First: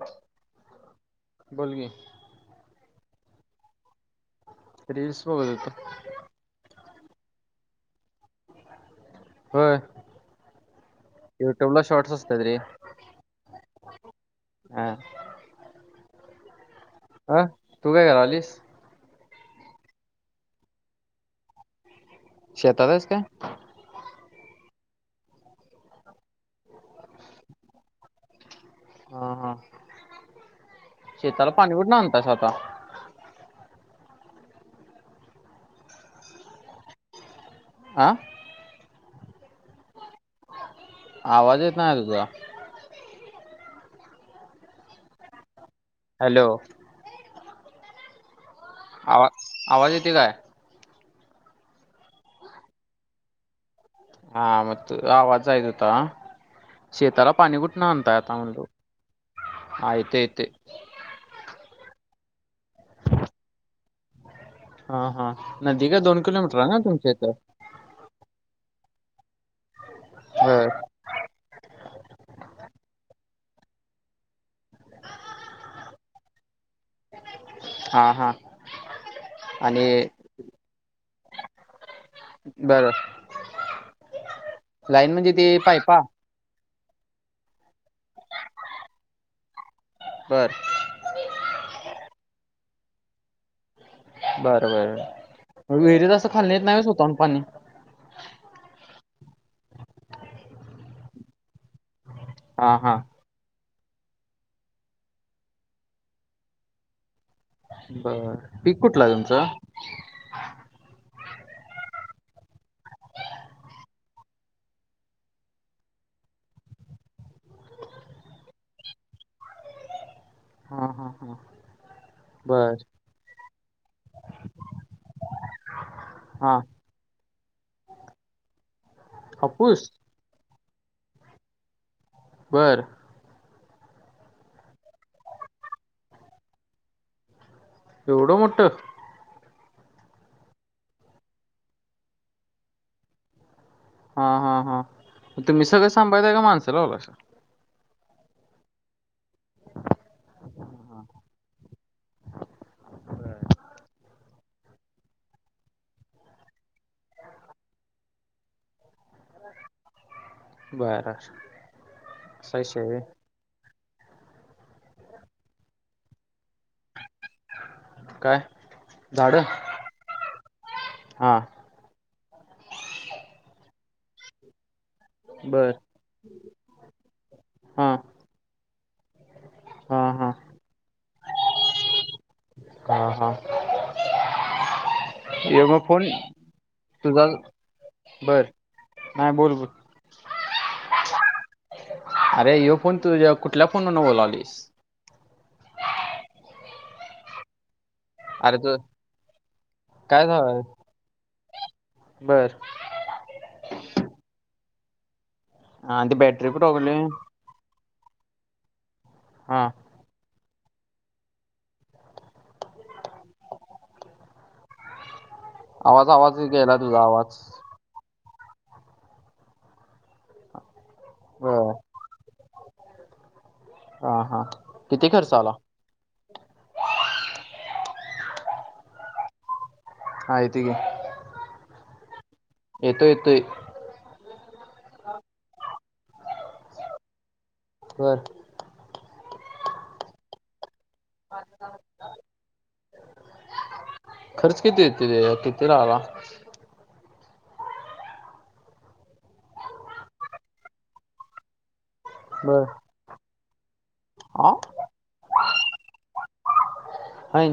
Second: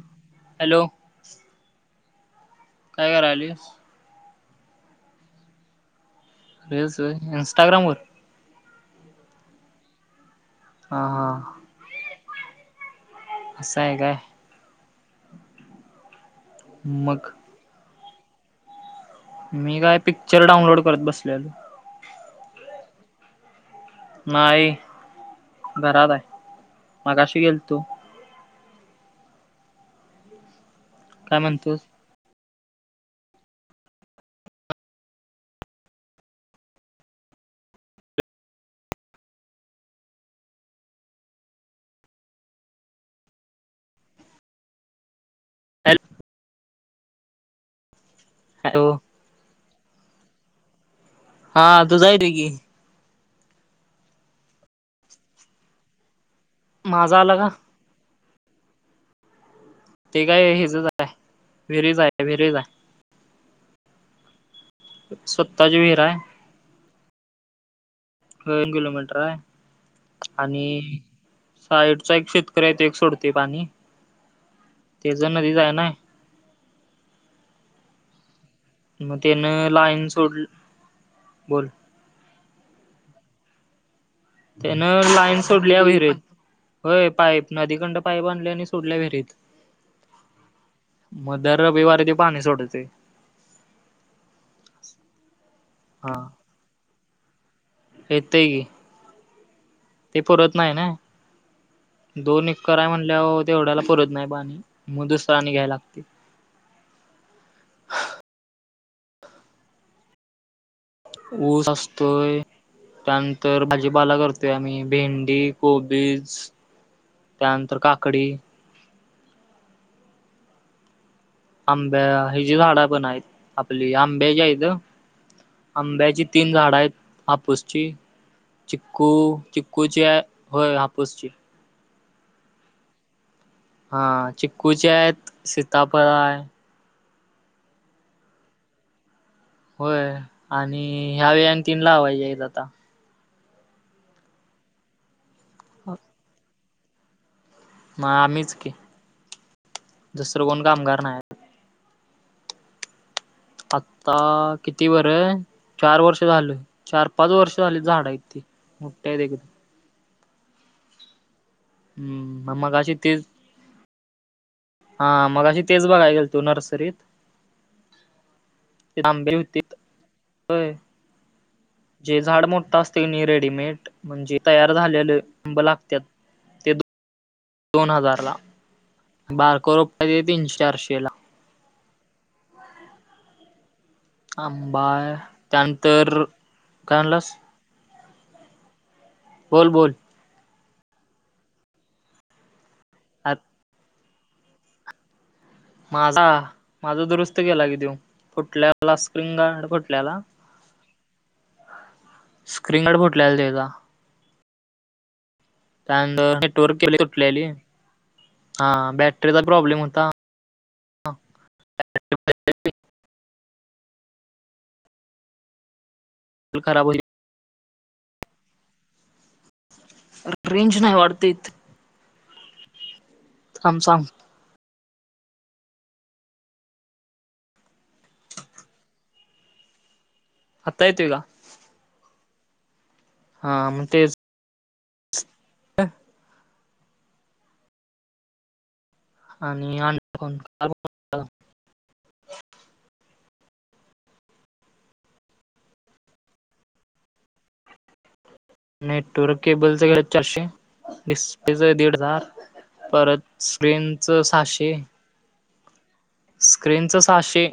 ह हॅलो बोलगी काय करायली रील्स बघत होते रील्स इन्स्टाग्राम वर होय हा हा युट्यूब ल शार्टस असतात रे असं हाय काय हम मग अं तू काय घआलीस मी काय पिक्चर डाउनलोड करत बसलोय शेतात हाईस काय? नाही, घरात हाय, मगाशी गेल तो. हा हा, काय शेताला पाणी म्हणतोस कुठन आणतायसा आता. आ. आवाज येत नाही अजून तुझा. हॅल हॅलो. हॅलो. आवा, आवाज येतोय काय? हा तूजा येतोय की. हा म आवाज जाईत होता, माझा शेताला आला का पाणी कुठण आणताय आता म्हणलो. हा येते ते येते काय हेजच हाय, विहिरीच हाय ते विहिरीच हाय. हा हा, स्वतःची नदी विहीर काय आहे दोन किलोमीटर आहे ना तुमच्या इथं. दोन किलोमीटर हाय, आणि बर साईडचा एक शेतकरी आहे तो एक सोडते पाणी, तेज नदीच हाय नई. हा हा. तेन आणि लाईन सोड, बोल. बरं. त्यानं म्हणजे लाईन ते सोडल्या पायपा विहिरीत, होय पाईप नदीकडून पाईप आणल्या आणि सोडल्या विहिरीत. बर. म दर रविवारी ते पाणी सोडतय. बर बर, विहिरीत अस खाल्ण्यात येत नाही स्वतःहून पाणी. येत की. ते पुरत नाही नाय, दोन हा एककर हा म्हणल्यावर तेवढ्याला पुरत नाही पाणी, म दुसर आणि घ्याया लागतय. बर पीक कुठलं हाय तुमचं? ऊस असतोय. त्यानंतर भाजीपाला करतोय आम्ही भेंडी, कोबीज. त्यानंतर काकडी. हा हा. हा आंब्या हिजी बर. झाडं पण आहेत, आपली आंब्याची हाईत. आंब्याची तीन हा झाडं आहेत. हापूसची, चिक्कू हापूस? चिक्कूची आहे होय हापूसची. बर. हा चिकूचे आहेत, सीताफळ हाय. एवढं मोठ. होय, आणि ह्या वेळी आणि तीन लावायची आहेत आता. हा हा हां, तुम्ही सगळं सांभाळताय का माणसं लावलाय. म आम्हीच की, दुसरं कोण कामगार नाही. आत्ता किती बर चार वर्ष झाली, चार पाच वर्ष झाली झाडे आहेत. [unintelligible] बर. म विषय आहे मगाशी व्हय. तेच हा मगशी तेच बघाय गेलतो नर काय, आंबे झाड, होतीत होय. हा. जे झाड मोठा असतय कणी रेडीमेड, म्हणजे तयार झालेलं. आंबे बर. लागत्यात, ते दोन, हा दोन हजार ला, बार हा [unintelligible] हा तीनशे चारशे ला. हा हा. आंबाये, ह्यो मग फोन त्यानंतर, काय तुझा म्हणलास? बर नाही बोल बोल अरे ह फोन आ तुझ्या कुठल्या फोनवर न बोलावलीस माझा माझा दुरुस्त केला की देऊ फुटल्याला स्क्रिंग गार्ड फुटल्याला हा स्क्रीन गड फुटलेला ते का आणि ती त्यानंतर बॅटरी कुठं नेटवर्क केले उघडली? सुटलेली हा बॅटरीचा हा प्रॉब्लेम होता आवाज आवाज गेला खराब होती तुझा आवाज रेंज नाही वाढते हम थांब सा ह हा किती खर्च आला आय आता येत का येतो हा मग तेच अ बर आणि अंण [unintelligible] खर्च किती येत ते किती राहाला नेटवर्क केबलचं गेलं चारशे डिस्प्लेच दीड हजार बर परत स््रींच हा सहाशेऽ स्क्रीनचं सहाशे हाय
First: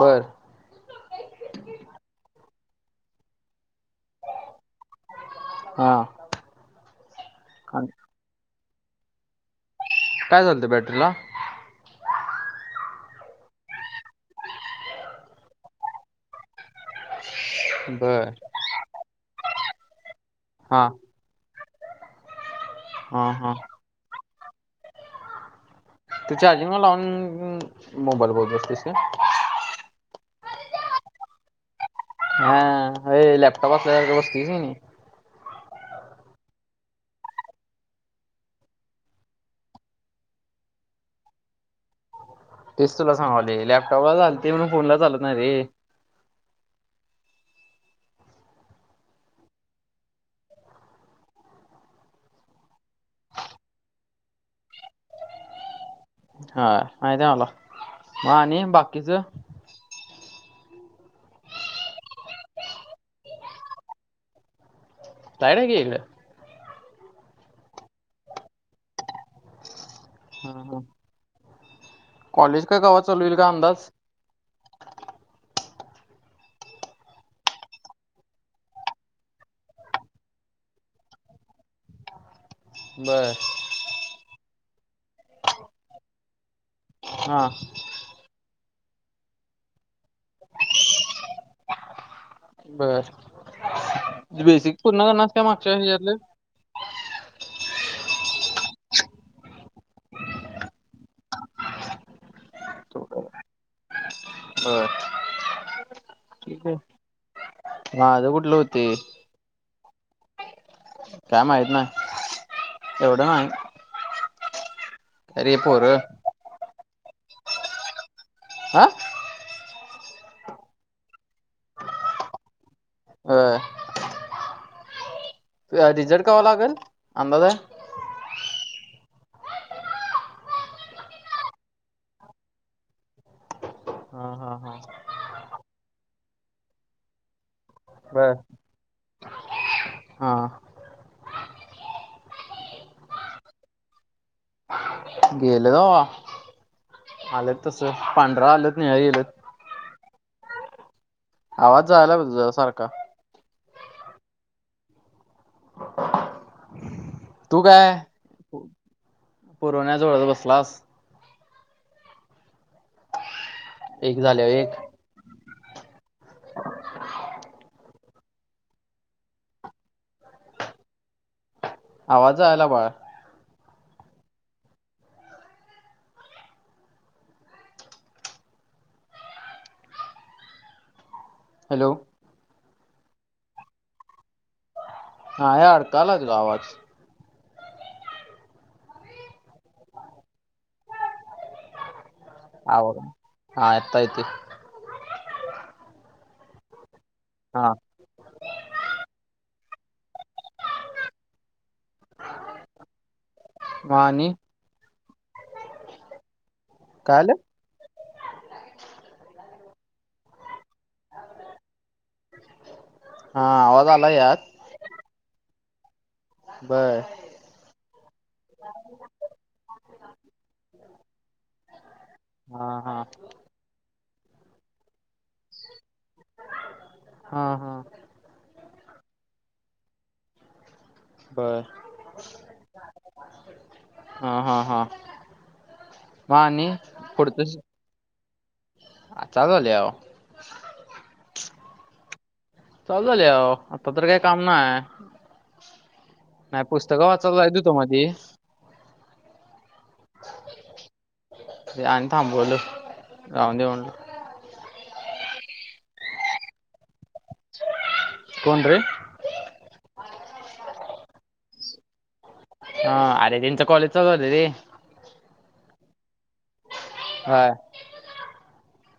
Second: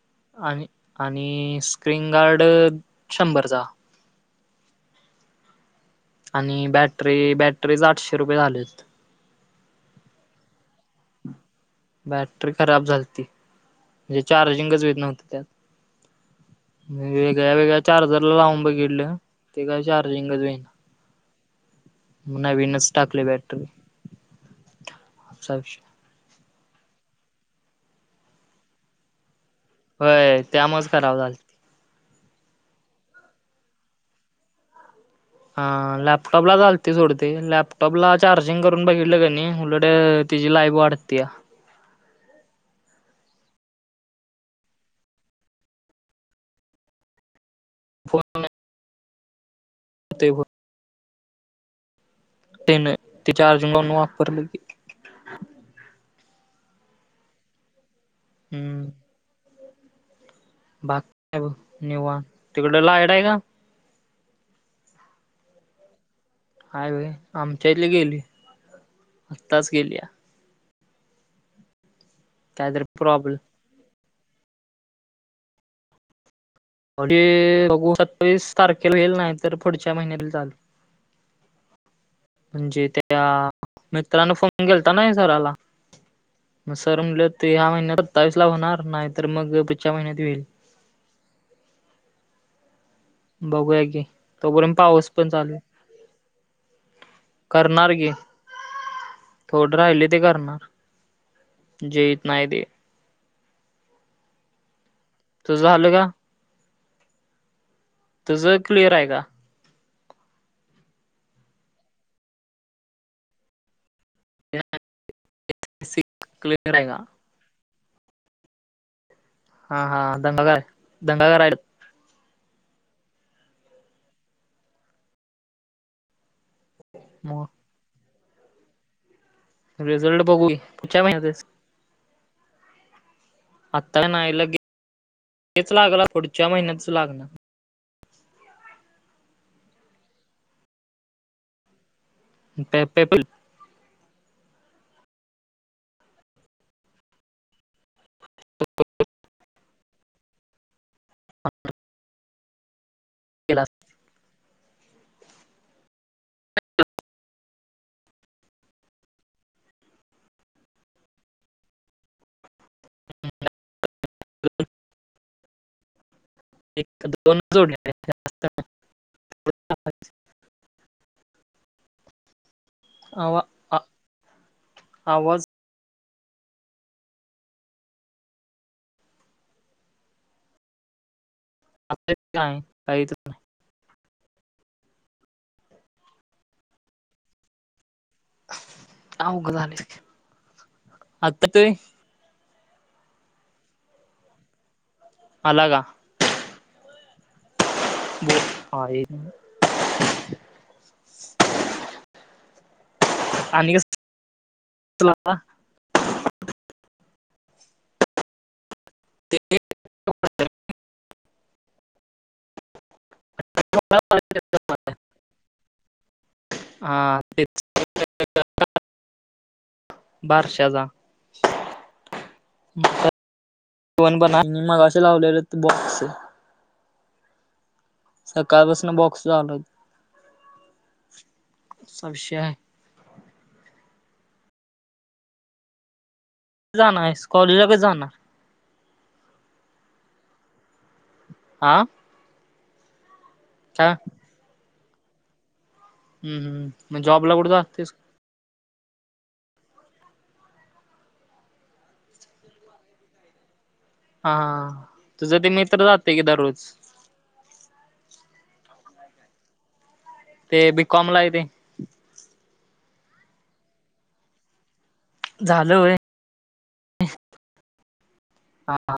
बरं आणि आणि स्क्रीन गार्ड शंभरचा हम आणि बॅटरी बॅटरीच आठशे रुपये झालेत काय झाले ते बॅटरी ला बॅटरी खराब झालती म्हणजे चार्जिंगच होते नव्हते त्यात वेगळ वेळ्या चार्जर बर लावून बघितलं ते काय चार्जिंगच व्हने हा नविनच टाकली हा हा बॅटरी,, साऽ तू चार्जिंग ला लाऊन, मोबाईल बोलत बसलीस काय? वय,, त्यामुळेच खरावब झालंती. हा,, वयअ लॅपटप असल्या बस्तीस की नै. हा,, लॅपटॉप ला झालत सोडते,, लॅपटॉपला चार्जिंग करून बघितलं,, त्यांनी उलटऽ तिज लाई ब वाढत्या. तेच तुला सांगालोय,, लॅपटॉपला चालत्या मणून फोनला चालत नाही रे. फोन, ते होऽ तेन,, ति चार्जिंग लाऊन वापरलं की. हा,, माहती आहे मला,, म आणि हम्म बाकीच? बाकी काय ब निवांत,, तिकड लाईट आहे का? लाईट आय की इकडं. हाय वय,, आमच्या इथले गेली,, आत्ताच गेल्या. हा हा, कॉलेज काय, कायतरी कवा चाल होईल प्रॉब्लेम काय अंदाज. अरे बघू, सत्तावीस तारखेला होईल,, नाही तर पुढच्या महिन्यात चालऽ म्हणजे त्या,, बर मित्रांन फोन केलाता ना सराला. मग सर म्हटलं, हा तर ह्या महिन्यात सत्तावीस ला होणार,, नाही तर मग पुढच्या महिन्यात होईल. बर,, बघूया की तोपर्यंत बेसिक पूर्ण पाऊस पण करणारस का चालू आहे. मागच्या हच्यातलेच.. करणार कि,, थोड राहिलय ते करणार. जी ऐत नाय ते. हो का? होय, तुझ झाल का? ठीक आहे, माझं कुठलं तुझं क्लिअर हुतय? आहे का काय माहित नाही,, एवढं नाही. अरे पोरंऽ क्लिनर आय का? आं,, हा, हा, दंगा, घर दंगा घर आहे बर. रिझल्ट कवां लागल,, अंदाज मग आहे. रिझल्ट बघू की पुढच्या महिन्यातसऽ आता नाही हा ला हा हा गेच लागल, पुढच्या महिन्यातच लागणार. बर. हा पेपल गेलं ग आलेत तस पांढरा आलत नि गेल आवाज जायला म तुझ्यासारखा केला तू काय? पुरवण्या जूळवत बसलास. एक झाले एकऽ एक दोन जोड्या हायत्याऽ ह आवाज आयला बाळऽ आवा, आवाज. हॅलो आता काय? काही तर नाही. हा, या अडकालच तूझा आवाज. अवघड झालेय,, आता तेऽ आवाज,, हां,, आता ऐकतोय. आला का? हां, बोल,, आहे. आणि मग आणि क काल. ते हा आवाज आला यात हा बर ते बार शजा हा हा वण बणा मग असे लावलेले बॉक्स. हा हा सकाळपासून बॉक्स चाल हो बर विषय आहे हा हा हा म आणि पुढतच जा ना आ चालू लह आह चाल झाले हो आता तर काय काम नाय हम्म नाही हम्म पुस्तक मग जॉबला वाचायला कुठे जात होतो जातेस मधी [inaudible] आणि थांबवलं जाऊन दे म्हणलं. हा हा तुझं ते मित्र जातय की दररोज कोण रे? ते बीकॉमला हाय ते हा अरे त्यांच कॉलेज चालू झालय रे. झाल होय. हा. हा हा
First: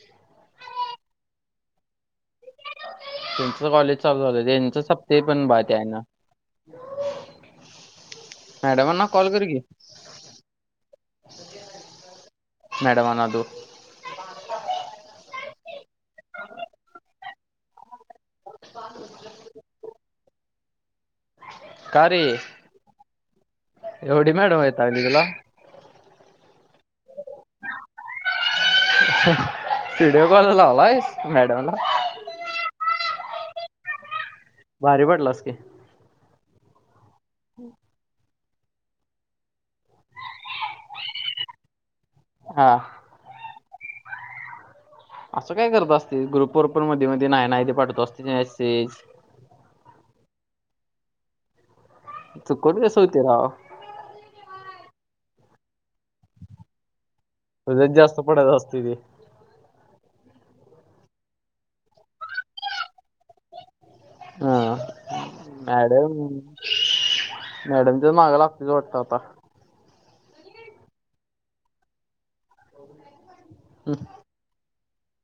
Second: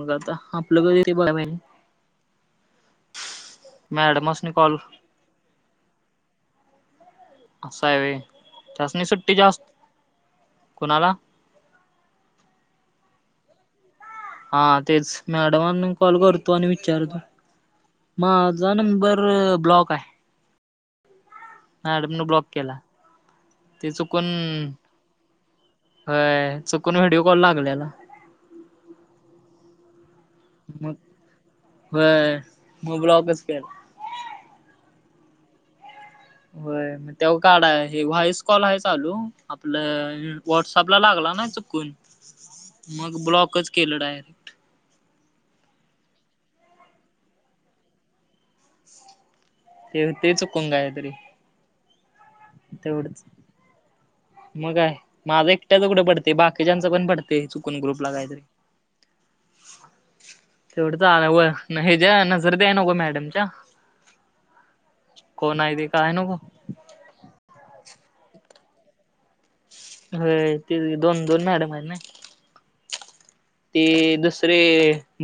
मग आता आपलं कधी बघाय त्यांच कॉलेज चालू झालय, मॅडमसनी कॉल त्यांच सपतय पण भाय आहे ना अस हाय व्हय त्यासणी सुट्टी जास्त, कुणाला? मॅडम अनालतो. हा तेच मॅडमांना कॉल करतो आणि विचारतो. माझा नंबर ब्लॉक हाय. का मॅडम रे न ब्लॉक केला. ते चुकुन एवढी मॅडम वैतागली तुला व्हय चुकून व्हिडिओ कॉल लागलेला. व्हिडिओ कॉल लावलायस मॅडम ला व्हय मग ब्लॉकच केला. भारी पडलास की व्हय. जिओ कार्ड हाय हे व्हॉइस कॉल हाय चालू, आपलं व्हॉट्सअपला लागला ना चुकून [inaudible] हां. मग ब्लॉकच केलं डायरेक्ट असं काय करत असतय, ग्रुपवर पण मध्ये मध्ये नाही नाही ते पाठवत असतय मेसेज ते येतय चुकून काय तरी चुकुन कसं होतय राव! मग काय माझं एकट्याच कुठ पडतय? बाकीच्यानच पण पडतय चुकून तुझ्यात ग्रुपला जास्त काहीतरी पडत असते ते ह [inaudible] तेवढच आ हेज्या नजरत याय नको मॅडमच्या हा कोण हाय ते कळाय नको. मॅडमच्याच मागा लागतोस वाटतय आता व्हय ते दोन दोन मॅडम आहेत ना. हं, ती दुसरी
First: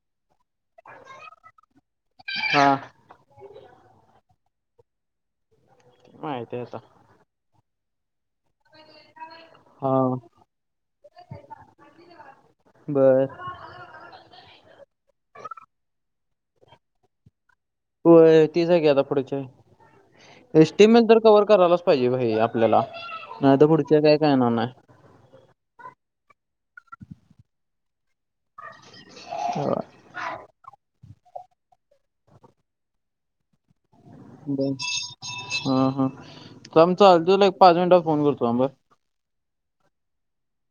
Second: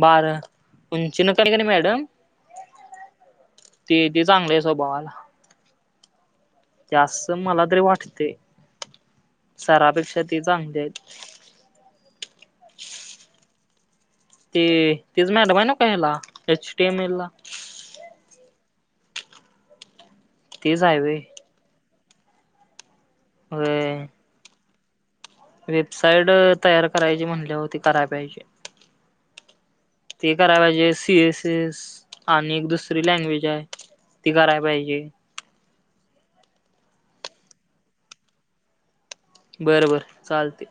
बार उंची न कणी मॅडम हा ती हाय ती चांगली हाय स्वभावान माहितीय आता आसं मला तरी वाटतय, हा सरापेक्षा ते चांगले आहेत. बर ते तीच मॅडम हाय ना का, हेला एच टी एम एल ला होय. तीच आहे कि, आता पुढच्या एच तेच टी एम आहे एल व्हय तर कवर करायलाच पाहिजे भाई आपल्याला, नाही तर पुढचे व्हय. काय कळणार नाही. वेबसाईट तयार करायची म्हटल्यावरती कराय पाहिजे. व्हय. ते कराय पाहिजे, सी एस एस आणि एक दुसरी लँग्वेज हाय. हा हा थांब चालतय, तुला एक पाच मिनिटात फोन करतो थांब हा. बरं बरं चालतय.